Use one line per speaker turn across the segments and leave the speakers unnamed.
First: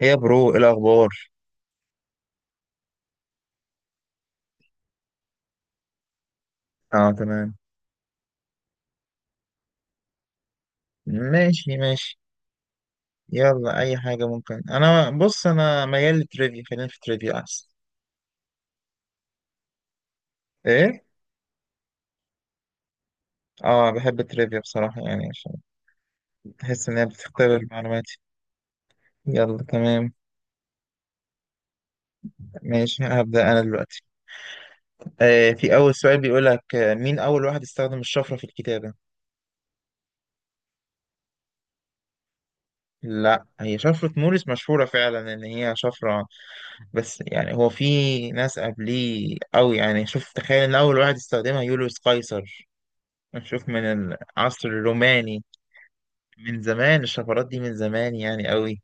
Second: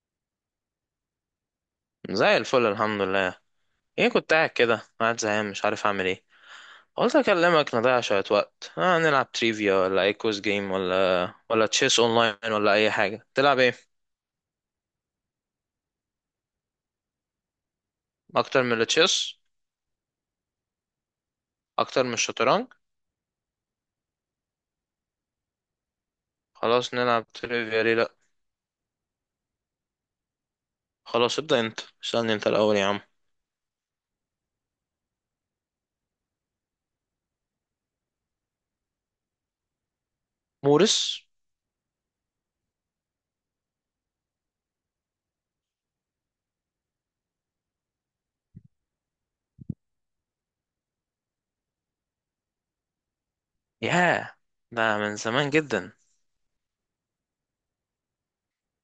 هي برو، إيه الأخبار؟
زي الفل الحمد لله. ايه، كنت قاعد كده زهقان، مش عارف اعمل ايه.
اه
قلت
تمام.
اكلمك نضيع شوية وقت. نلعب تريفيا ولا اي كوز جيم ولا
ماشي
تشيس
ماشي
اونلاين ولا اي حاجة. تلعب
يلا
ايه؟
أي حاجة ممكن. أنا بص، أنا ميال للتريفيا، خلينا في التريفيا أحسن.
اكتر من التشيس؟
إيه؟
اكتر من الشطرنج؟
اه بحب التريفيا بصراحة، يعني عشان بحس
خلاص
إن هي
نلعب
بتختبر
تريفيا، ليه لا.
معلوماتي. يلا تمام.
خلاص ابدأ انت، اسألني انت الاول يا عم.
ماشي هبدأ أنا دلوقتي. في أول سؤال بيقول لك، مين أول واحد استخدم الشفرة في الكتابة؟
مورس.
لا، هي شفرة موريس مشهورة فعلا إن هي شفرة، بس يعني هو في ناس قبليه أوي. يعني شوف، تخيل إن أول واحد استخدمها يوليوس قيصر. نشوف من
ياه،
العصر
ده من
الروماني،
زمان جدا.
من زمان. الشفرات دي من زمان يعني، قوي.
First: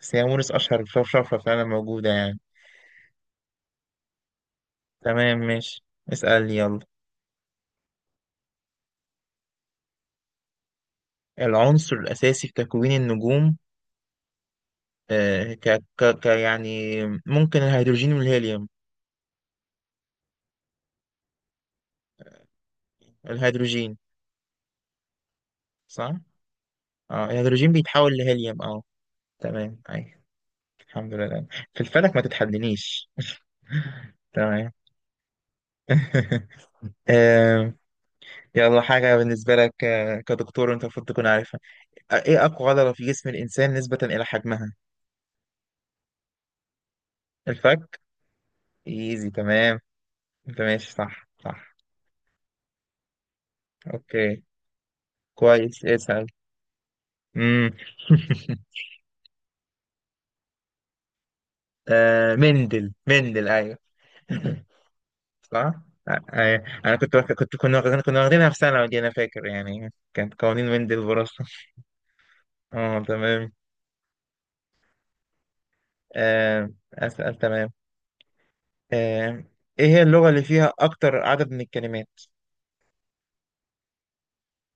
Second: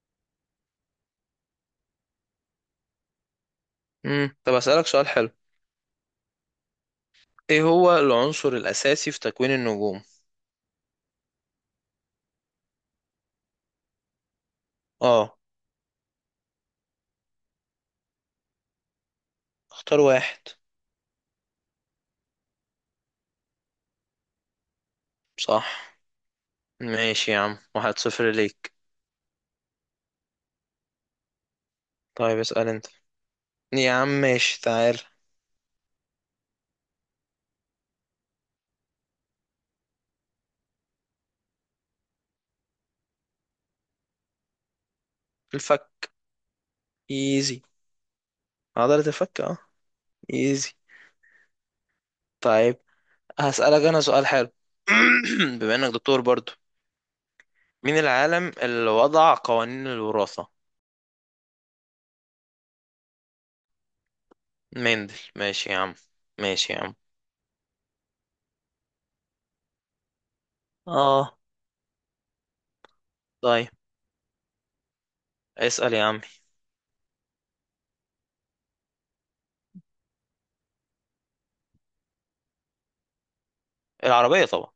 بس هي موريس أشهر شفرة فعلا موجودة يعني.
طب اسألك سؤال حلو.
تمام ماشي، اسأل يلا.
ايه هو العنصر الاساسي في تكوين النجوم؟
العنصر الأساسي في تكوين النجوم،
اه.
آه ك ك يعني، ممكن الهيدروجين والهيليوم.
اختار واحد.
الهيدروجين.
صح.
صح؟ اه
ماشي يا عم،
الهيدروجين
واحد
بيتحول
صفر
لهيليوم،
ليك.
اه تمام، أي الحمد لله. في الفلك ما
طيب اسأل انت
تتحدنيش.
يا عم، ماشي،
تمام.
تعال.
آه، يلا حاجة بالنسبة لك، كدكتور أنت المفروض تكون عارفها. ايه اقوى عضلة في جسم الانسان نسبة الى حجمها؟
الفك. ايزي.
الفك.
عضلة
ايزي
الفك، اه.
تمام. انت
ايزي.
ماشي، صح صح.
طيب هسألك انا سؤال
اوكي،
حلو. بما
كويس
انك دكتور
اسأل.
برضو،
امم
مين العالم اللي وضع قوانين الوراثة؟
مندل ايوه.
مندل. ماشي
صح.
يا عم،
آه، ايوه
ماشي يا عم.
انا كنت واخد- كنت كنا واخدين- كنا واخدينها في ثانوي دي، انا فاكر، يعني كانت قوانين مندل وراثة.
اه،
اه تمام.
طيب اسأل يا عم.
آه اسأل، تمام. آه، ايه هي اللغة اللي فيها اكتر عدد من الكلمات؟
العربية طبعا.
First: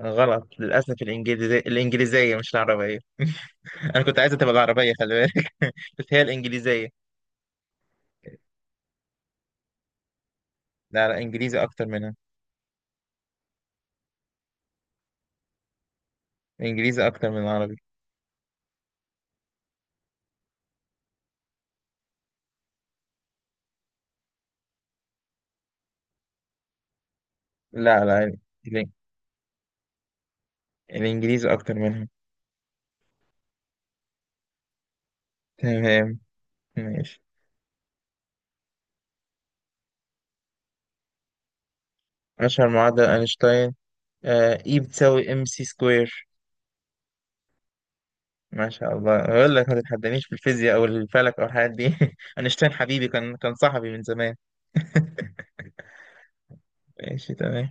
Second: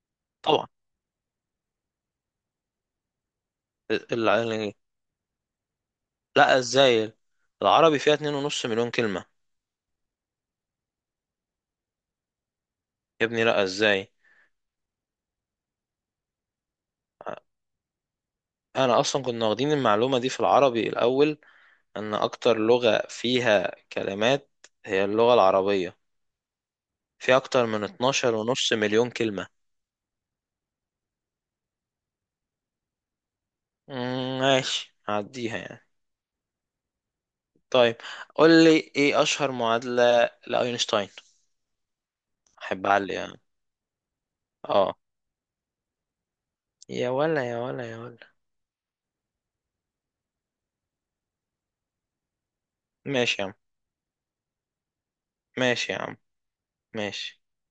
غلط
طبعا.
للأسف، الإنجليزية، الإنجليزية مش العربية. أنا
ال...
كنت
ال...
عايزة تبقى العربية، خلي بالك. بس هي
لا،
الإنجليزية.
ازاي؟ العربي فيها 2.5 مليون كلمة.
لا لا، إنجليزي أكتر منها.
يا ابني لا، ازاي؟
إنجليزي أكتر من العربي.
انا اصلا كنا واخدين المعلومة دي في العربي الاول، ان اكتر لغة فيها كلمات هي اللغة العربية، في اكتر من
لا،
12 ونص
الإن-
مليون كلمة.
الإنجليزي أكتر منها.
ماشي هعديها يعني.
تمام ماشي.
طيب قول لي، ايه اشهر معادلة لاينشتاين؟
أشهر
احب
معادلة
اعلي يعني.
أينشتاين، آه إي
اه،
بتساوي إم سي سكوير.
يا ولا يا ولا يا ولا.
ما شاء الله، أقول لك ما تتحدانيش في الفيزياء أو الفلك أو الحاجات دي. أينشتاين حبيبي، كان
ماشي يا
كان
عم،
صاحبي من زمان.
ماشي يا عم،
ماشي
ماشي.
تمام.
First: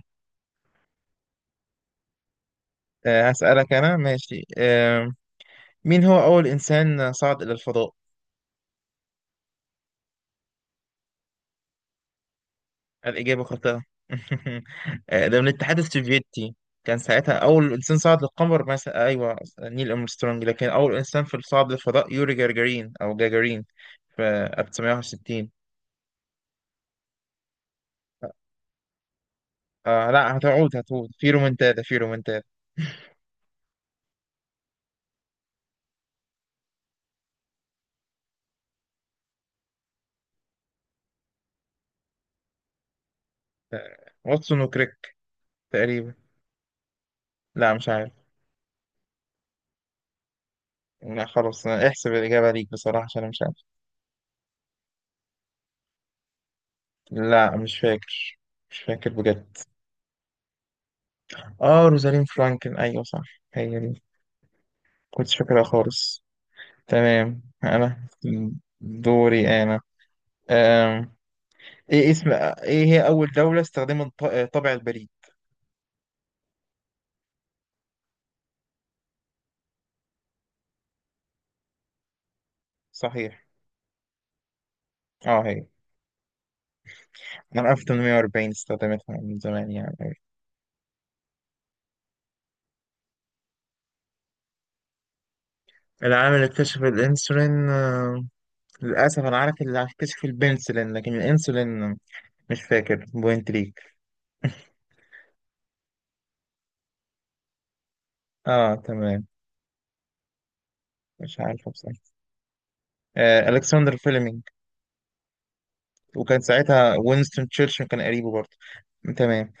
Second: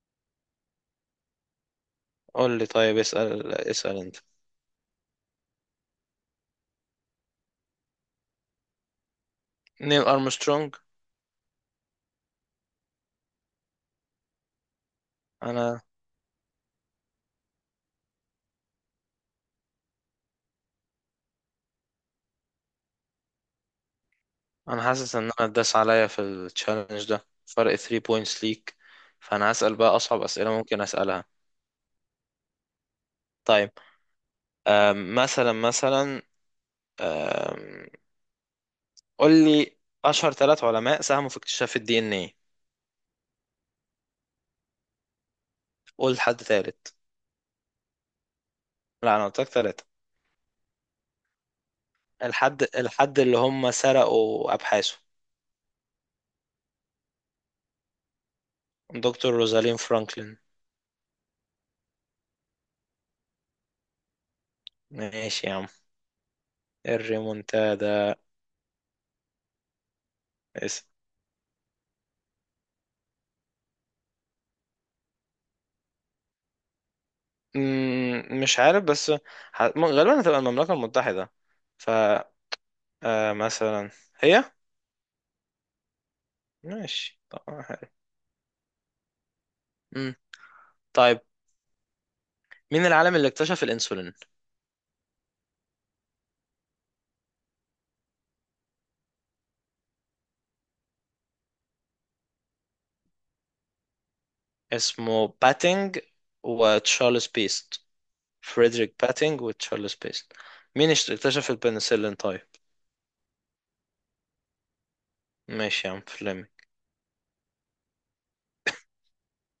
قول لي طيب،
آه
اسأل
هسألك أنا،
اسأل انت.
ماشي مين هو أول إنسان صعد إلى الفضاء؟
نيل ارمسترونج.
الإجابة خاطئة. آه، ده من الاتحاد
انا،
السوفيتي. كان ساعتها أول إنسان صعد للقمر مثلا، أيوه نيل أرمسترونج، لكن أول إنسان في صعد للفضاء يوري جاجارين أو جاجارين، في
انا حاسس ان انا
1961.
اتداس عليا في التشالنج ده، فرق 3 بوينتس ليك. فانا هسأل بقى
آه
اصعب
لا،
اسئلة
هتعود
ممكن
هتعود
اسألها.
في رومنتادا، في رومنتادا.
طيب، مثلا مثلا، أم، قول لي اشهر ثلاث علماء ساهموا في اكتشاف الدي ان ايه.
واتسون وكريك، تقريبا.
قول حد ثالث.
لا مش عارف.
لا انا قلت لك ثلاثه.
لا خلاص، احسب الإجابة ليك بصراحة
الحد
عشان أنا
اللي
مش عارف.
هم سرقوا ابحاثه.
لا مش فاكر، مش فاكر
دكتور
بجد.
روزالين فرانكلين.
آه روزالين فرانكل، أيوه صح، هي دي. كنتش
ماشي يا
فاكرها
عم.
خالص. تمام أنا
الريمونتادا.
دوري أنا.
اسم.
أم. إيه اسم، إيه هي أول دولة استخدمت طابع البريد؟
مش عارف، بس غالبا هتبقى المملكه المتحده. ف
صحيح،
مثلا، هي.
أه هي
ماشي،
من
حلو.
1840 استخدمتها، من زمان
مم.
يعني.
طيب، مين العالم اللي اكتشف الانسولين؟
العام اللي اكتشف الإنسولين، للأسف أنا عارف اللي اكتشف البنسلين لكن الإنسولين مش فاكر، بوينت ليك.
اسمه باتينج وتشارلز بيست.
اه
فريدريك
تمام.
باتينج وتشارلز بيست. مين
مش
اكتشف
عارفه بصراحه.
البنسلين طيب؟
آه، الكسندر فيلمينج.
ماشي يا عم
وكان
فلمي.
ساعتها وينستون تشرشل كان قريبه برضه. تمام،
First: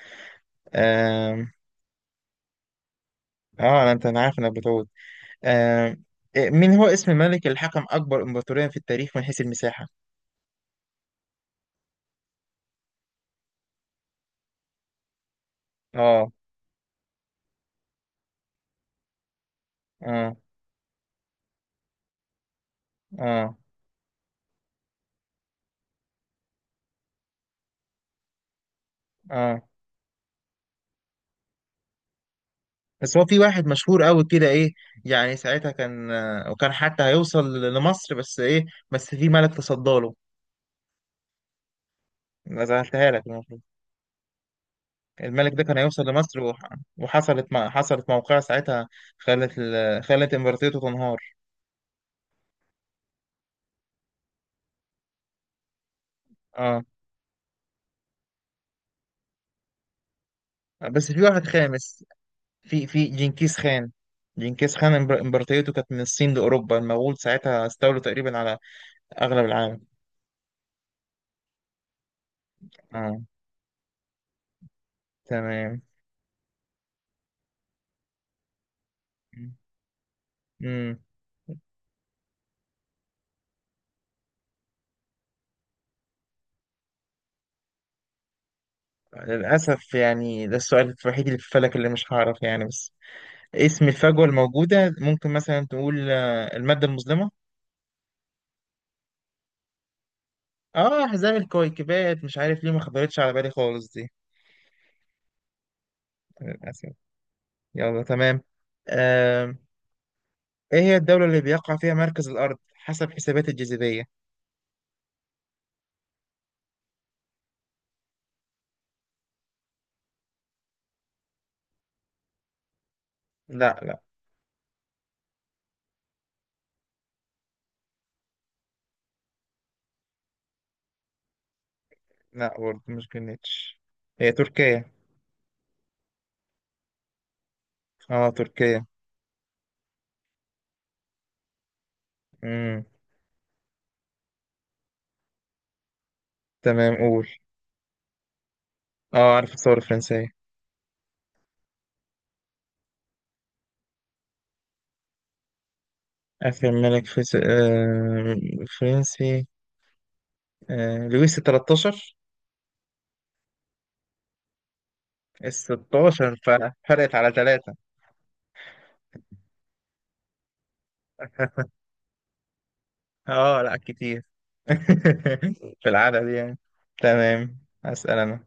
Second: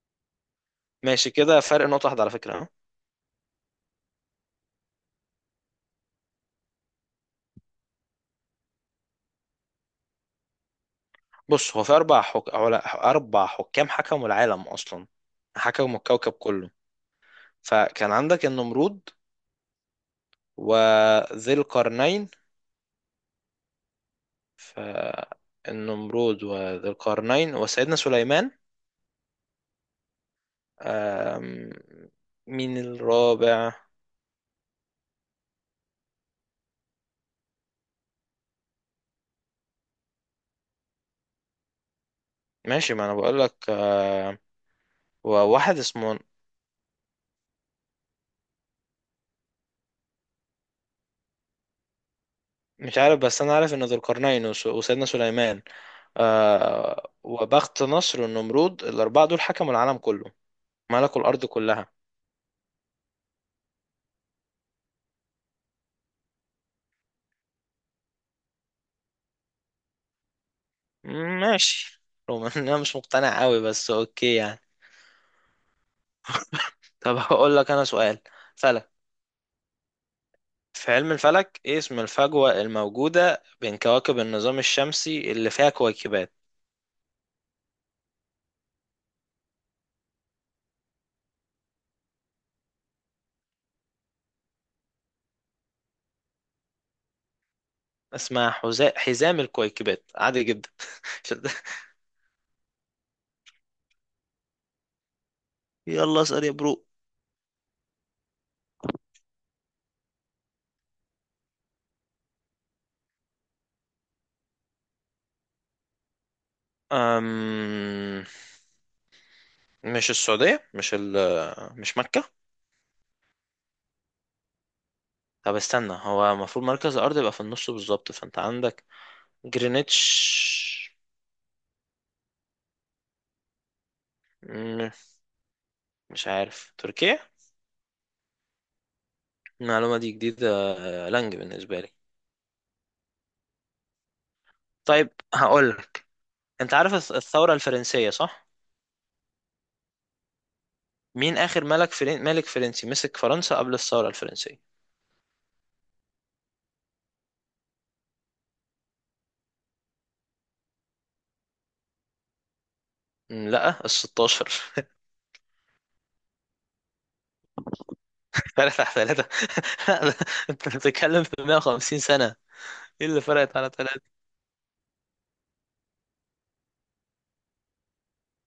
ماشي
اه.
كده، فرق نقطة واحدة على فكرة ها.
آه انا انت، انا عارف انك بتقول، آه من هو اسم ملك الحكم أكبر إمبراطورية في التاريخ من حيث المساحة؟
بص، هو في أربع حكام حكموا العالم أصلا، حكموا
آه.
الكوكب كله. فكان عندك النمرود،
آه.
وذي القرنين.
آه.
فالنمرود وذي القرنين وسيدنا سليمان.
آه.
آم، مين
بس هو في
الرابع؟
واحد مشهور قوي كده، إيه يعني ساعتها كان، آه، وكان حتى هيوصل لمصر بس، إيه بس في ملك تصداله، ما
ماشي ما
زعلتها
أنا
لك
بقول
المفروض.
لك.
الملك ده كان
وواحد
هيوصل
اسمه،
لمصر وحصلت حصلت موقعة ساعتها، خلت إمبراطوريته تنهار.
مش عارف، بس انا عارف ان ذو القرنين وسيدنا سليمان،
آه
آه، وبخت نصر والنمرود، الاربعه دول حكموا العالم كله،
بس
ملكوا
في واحد
الارض كلها.
خامس، في جنكيز خان. جنكيز خان امبراطوريته كانت من الصين لأوروبا، المغول ساعتها استولوا تقريبا على أغلب العالم.
ماشي، رغم ان انا مش
اه
مقتنع قوي بس اوكي يعني.
تمام.
طب هقول لك انا سؤال فلك. في
امم
علم الفلك، ايه اسم الفجوه الموجوده بين كواكب النظام الشمسي اللي فيها كويكبات؟
للأسف، يعني ده السؤال الوحيد اللي في الفلك اللي مش هعرف يعني، بس اسم الفجوة الموجودة، ممكن مثلا تقول آه، المادة المظلمة.
اسمها حزام الكويكبات، عادي جدا.
اه أحزاب الكويكبات، مش عارف ليه ما خبرتش على بالي خالص دي،
يلا اسأل يا برو.
للأسف. يلا تمام. آه. ايه هي الدولة اللي بيقع فيها مركز الأرض حسب حسابات الجاذبية؟
أم... مش السعودية؟ مش مكة؟
لا لا.
طب استنى، هو المفروض مركز الأرض يبقى في النص بالظبط، فأنت عندك جرينتش.
لا برضه مش جرينتش، هي تركيا.
مم، مش عارف تركيا،
اه تركيا.
المعلومة دي جديدة، لانج بالنسبة لي.
امم
طيب هقول. أنت عارف
تمام، قول.
الثورة الفرنسية صح؟
اه عارف الثورة الفرنسية.
مين آخر ملك فرنسي مسك فرنسا قبل الثورة الفرنسية؟
آخر فرنسي، آه، لويس التلتاشر.
مم، لا، ال 16.
الستاشر، فرق، فرقت على ثلاثة.
فرقت على ثلاثة. لا، ده- أنت بتتكلم في 150 سنة. إيه اللي فرقت
اه
على
لا
ثلاثة؟
كتير. في العدد يعني. تمام، أسأل أنا.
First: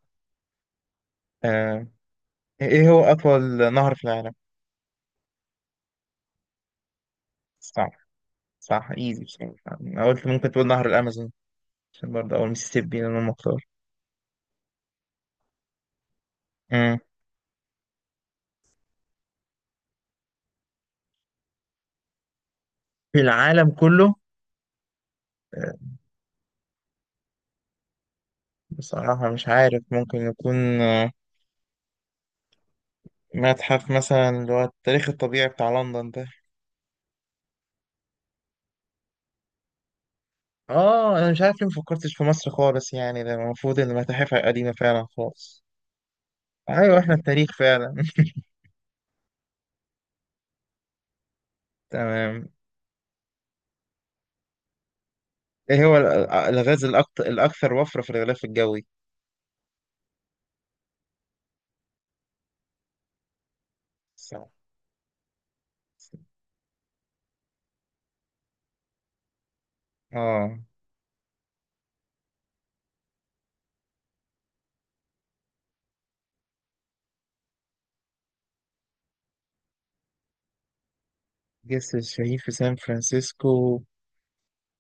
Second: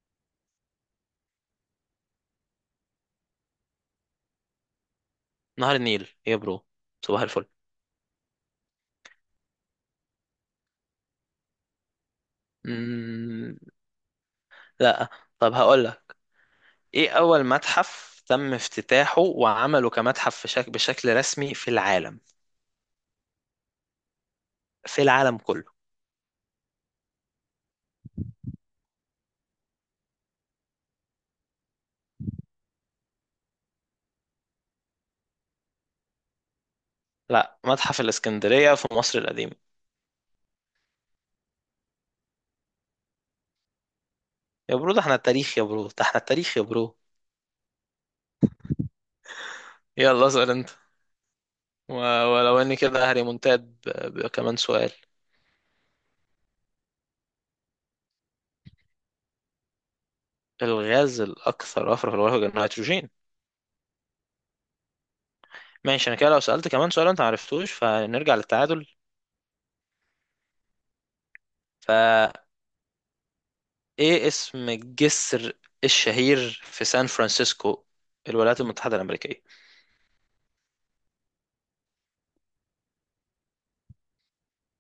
آه، ايه هو أطول نهر في العالم؟
نهر النيل يا برو، صباح
صح، صح ايزي بصراحة. أنا قلت ممكن تقول نهر الأمازون، عشان برضه أول ميسيسيبي أنا المختار.
الفل. لا. طب هقول لك،
مم.
ايه اول متحف تم افتتاحه وعمله كمتحف في بشكل رسمي في العالم؟
في العالم كله،
في العالم كله.
بصراحة مش عارف، ممكن يكون آه، متحف مثلا اللي هو التاريخ الطبيعي بتاع لندن ده.
لا، متحف الاسكندرية في مصر القديمة.
اه انا مش عارف ليه مفكرتش في مصر خالص، يعني ده المفروض ان متاحفها قديمة
يا برو ده
فعلا
احنا التاريخ،
خالص.
يا برو ده احنا التاريخ يا برو.
ايوه احنا التاريخ فعلا.
يلا اسأل انت. و...
تمام.
ولو اني كده هريمونتاد. ب... كمان سؤال.
ايه هو الغاز الاكثر وفرة في الغلاف الجوي؟
الغاز الاكثر وفرة في الغلاف، النيتروجين.
صح.
ماشي، انا كده لو سألت كمان سؤال انت معرفتوش فنرجع للتعادل.
اه
فايه اسم الجسر الشهير في سان فرانسيسكو، الولايات المتحدة الأمريكية؟
جسر الشهيد في سان فرانسيسكو،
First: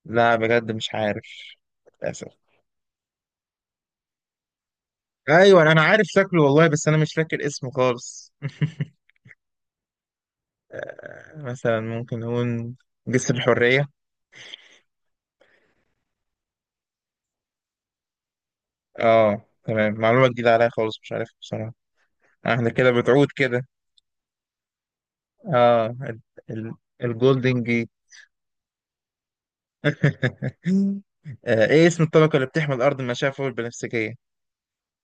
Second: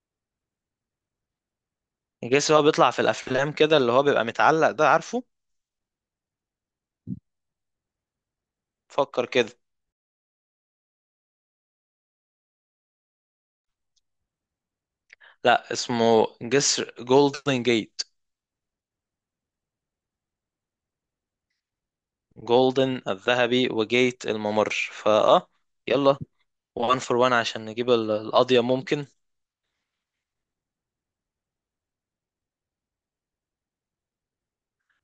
لا بجد مش عارف، للاسف.
جيسي، هو بيطلع في الافلام كده اللي هو بيبقى متعلق، ده عارفه.
ايوه انا عارف شكله والله، بس انا مش فاكر اسمه خالص.
فكر كده.
آه، مثلا ممكن نقول جسر الحرية.
لا اسمه جسر جولدن جيت.
اه تمام، معلومة جديدة عليا خالص، مش عارف بصراحة. آه، احنا كده
جولدن
بتعود كده.
الذهبي، وجيت الممر، فاه.
اه
يلا،
ال- ال-
وان فور وان
الجولدن
عشان
جيت.
نجيب القضية ممكن.
آه، ايه اسم الطبقة اللي بتحمي الأرض من المشعة فوق البنفسجية؟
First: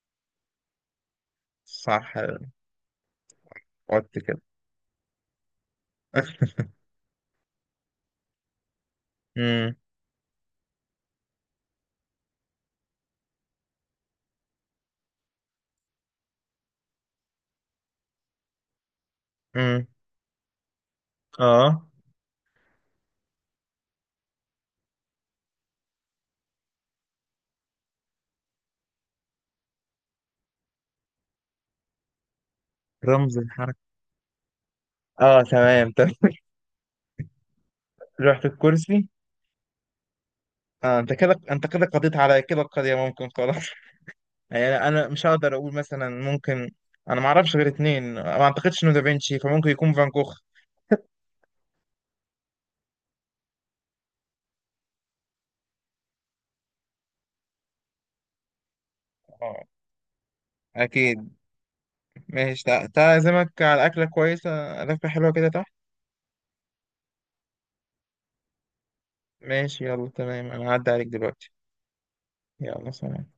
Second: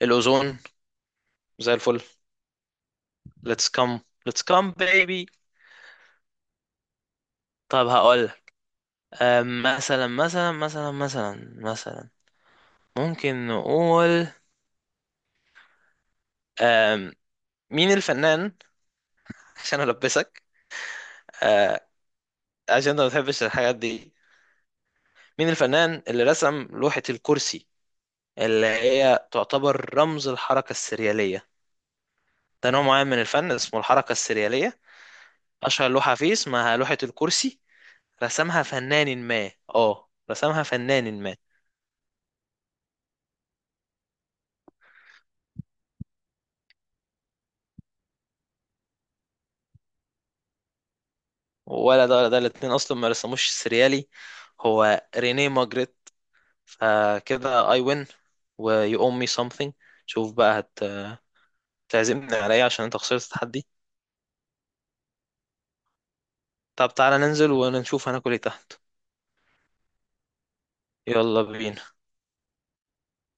الاوزون. زي الفل.
صح.
ليتس كام.
قلت كده.
ليتس كام بيبي. طب هقول،
امم
مثلا مثلا، ممكن نقول، أم، مين الفنان، عشان
امم
البسك، أه،
اه
عشان انت ما بتحبش الحاجات دي، مين الفنان اللي رسم لوحة الكرسي اللي هي تعتبر رمز الحركة السريالية؟ ده نوع معين من
رمز
الفن
الحركة،
اسمه الحركة السريالية،
اه
أشهر
تمام
لوحة
تمام.
فيه اسمها لوحة الكرسي.
رحت الكرسي.
رسمها
آه انت
فنان
كده
ما.
انت كده قضيت على كده، القضية ممكن خلاص. يعني انا مش هقدر اقول، مثلا ممكن، انا ما اعرفش غير اتنين، ما اعتقدش انه دافنشي، فممكن يكون فان جوخ.
ولا ده ولا ده، الاتنين أصلا ما رسموش السريالي، هو رينيه ماجريت. فكده I win، و you owe me
اه
something. شوف بقى،
اكيد.
هتعزمني على ايه
ماشي،
عشان انت
تعالى
خسرت
اعزمك
التحدي؟
على اكله كويسه، اكله حلوه كده تحت.
طب تعالى ننزل ونشوف هناكل ايه تحت.
ماشي يلا تمام، انا هعدي عليك
يلا
دلوقتي.
بينا.
يلا سلام.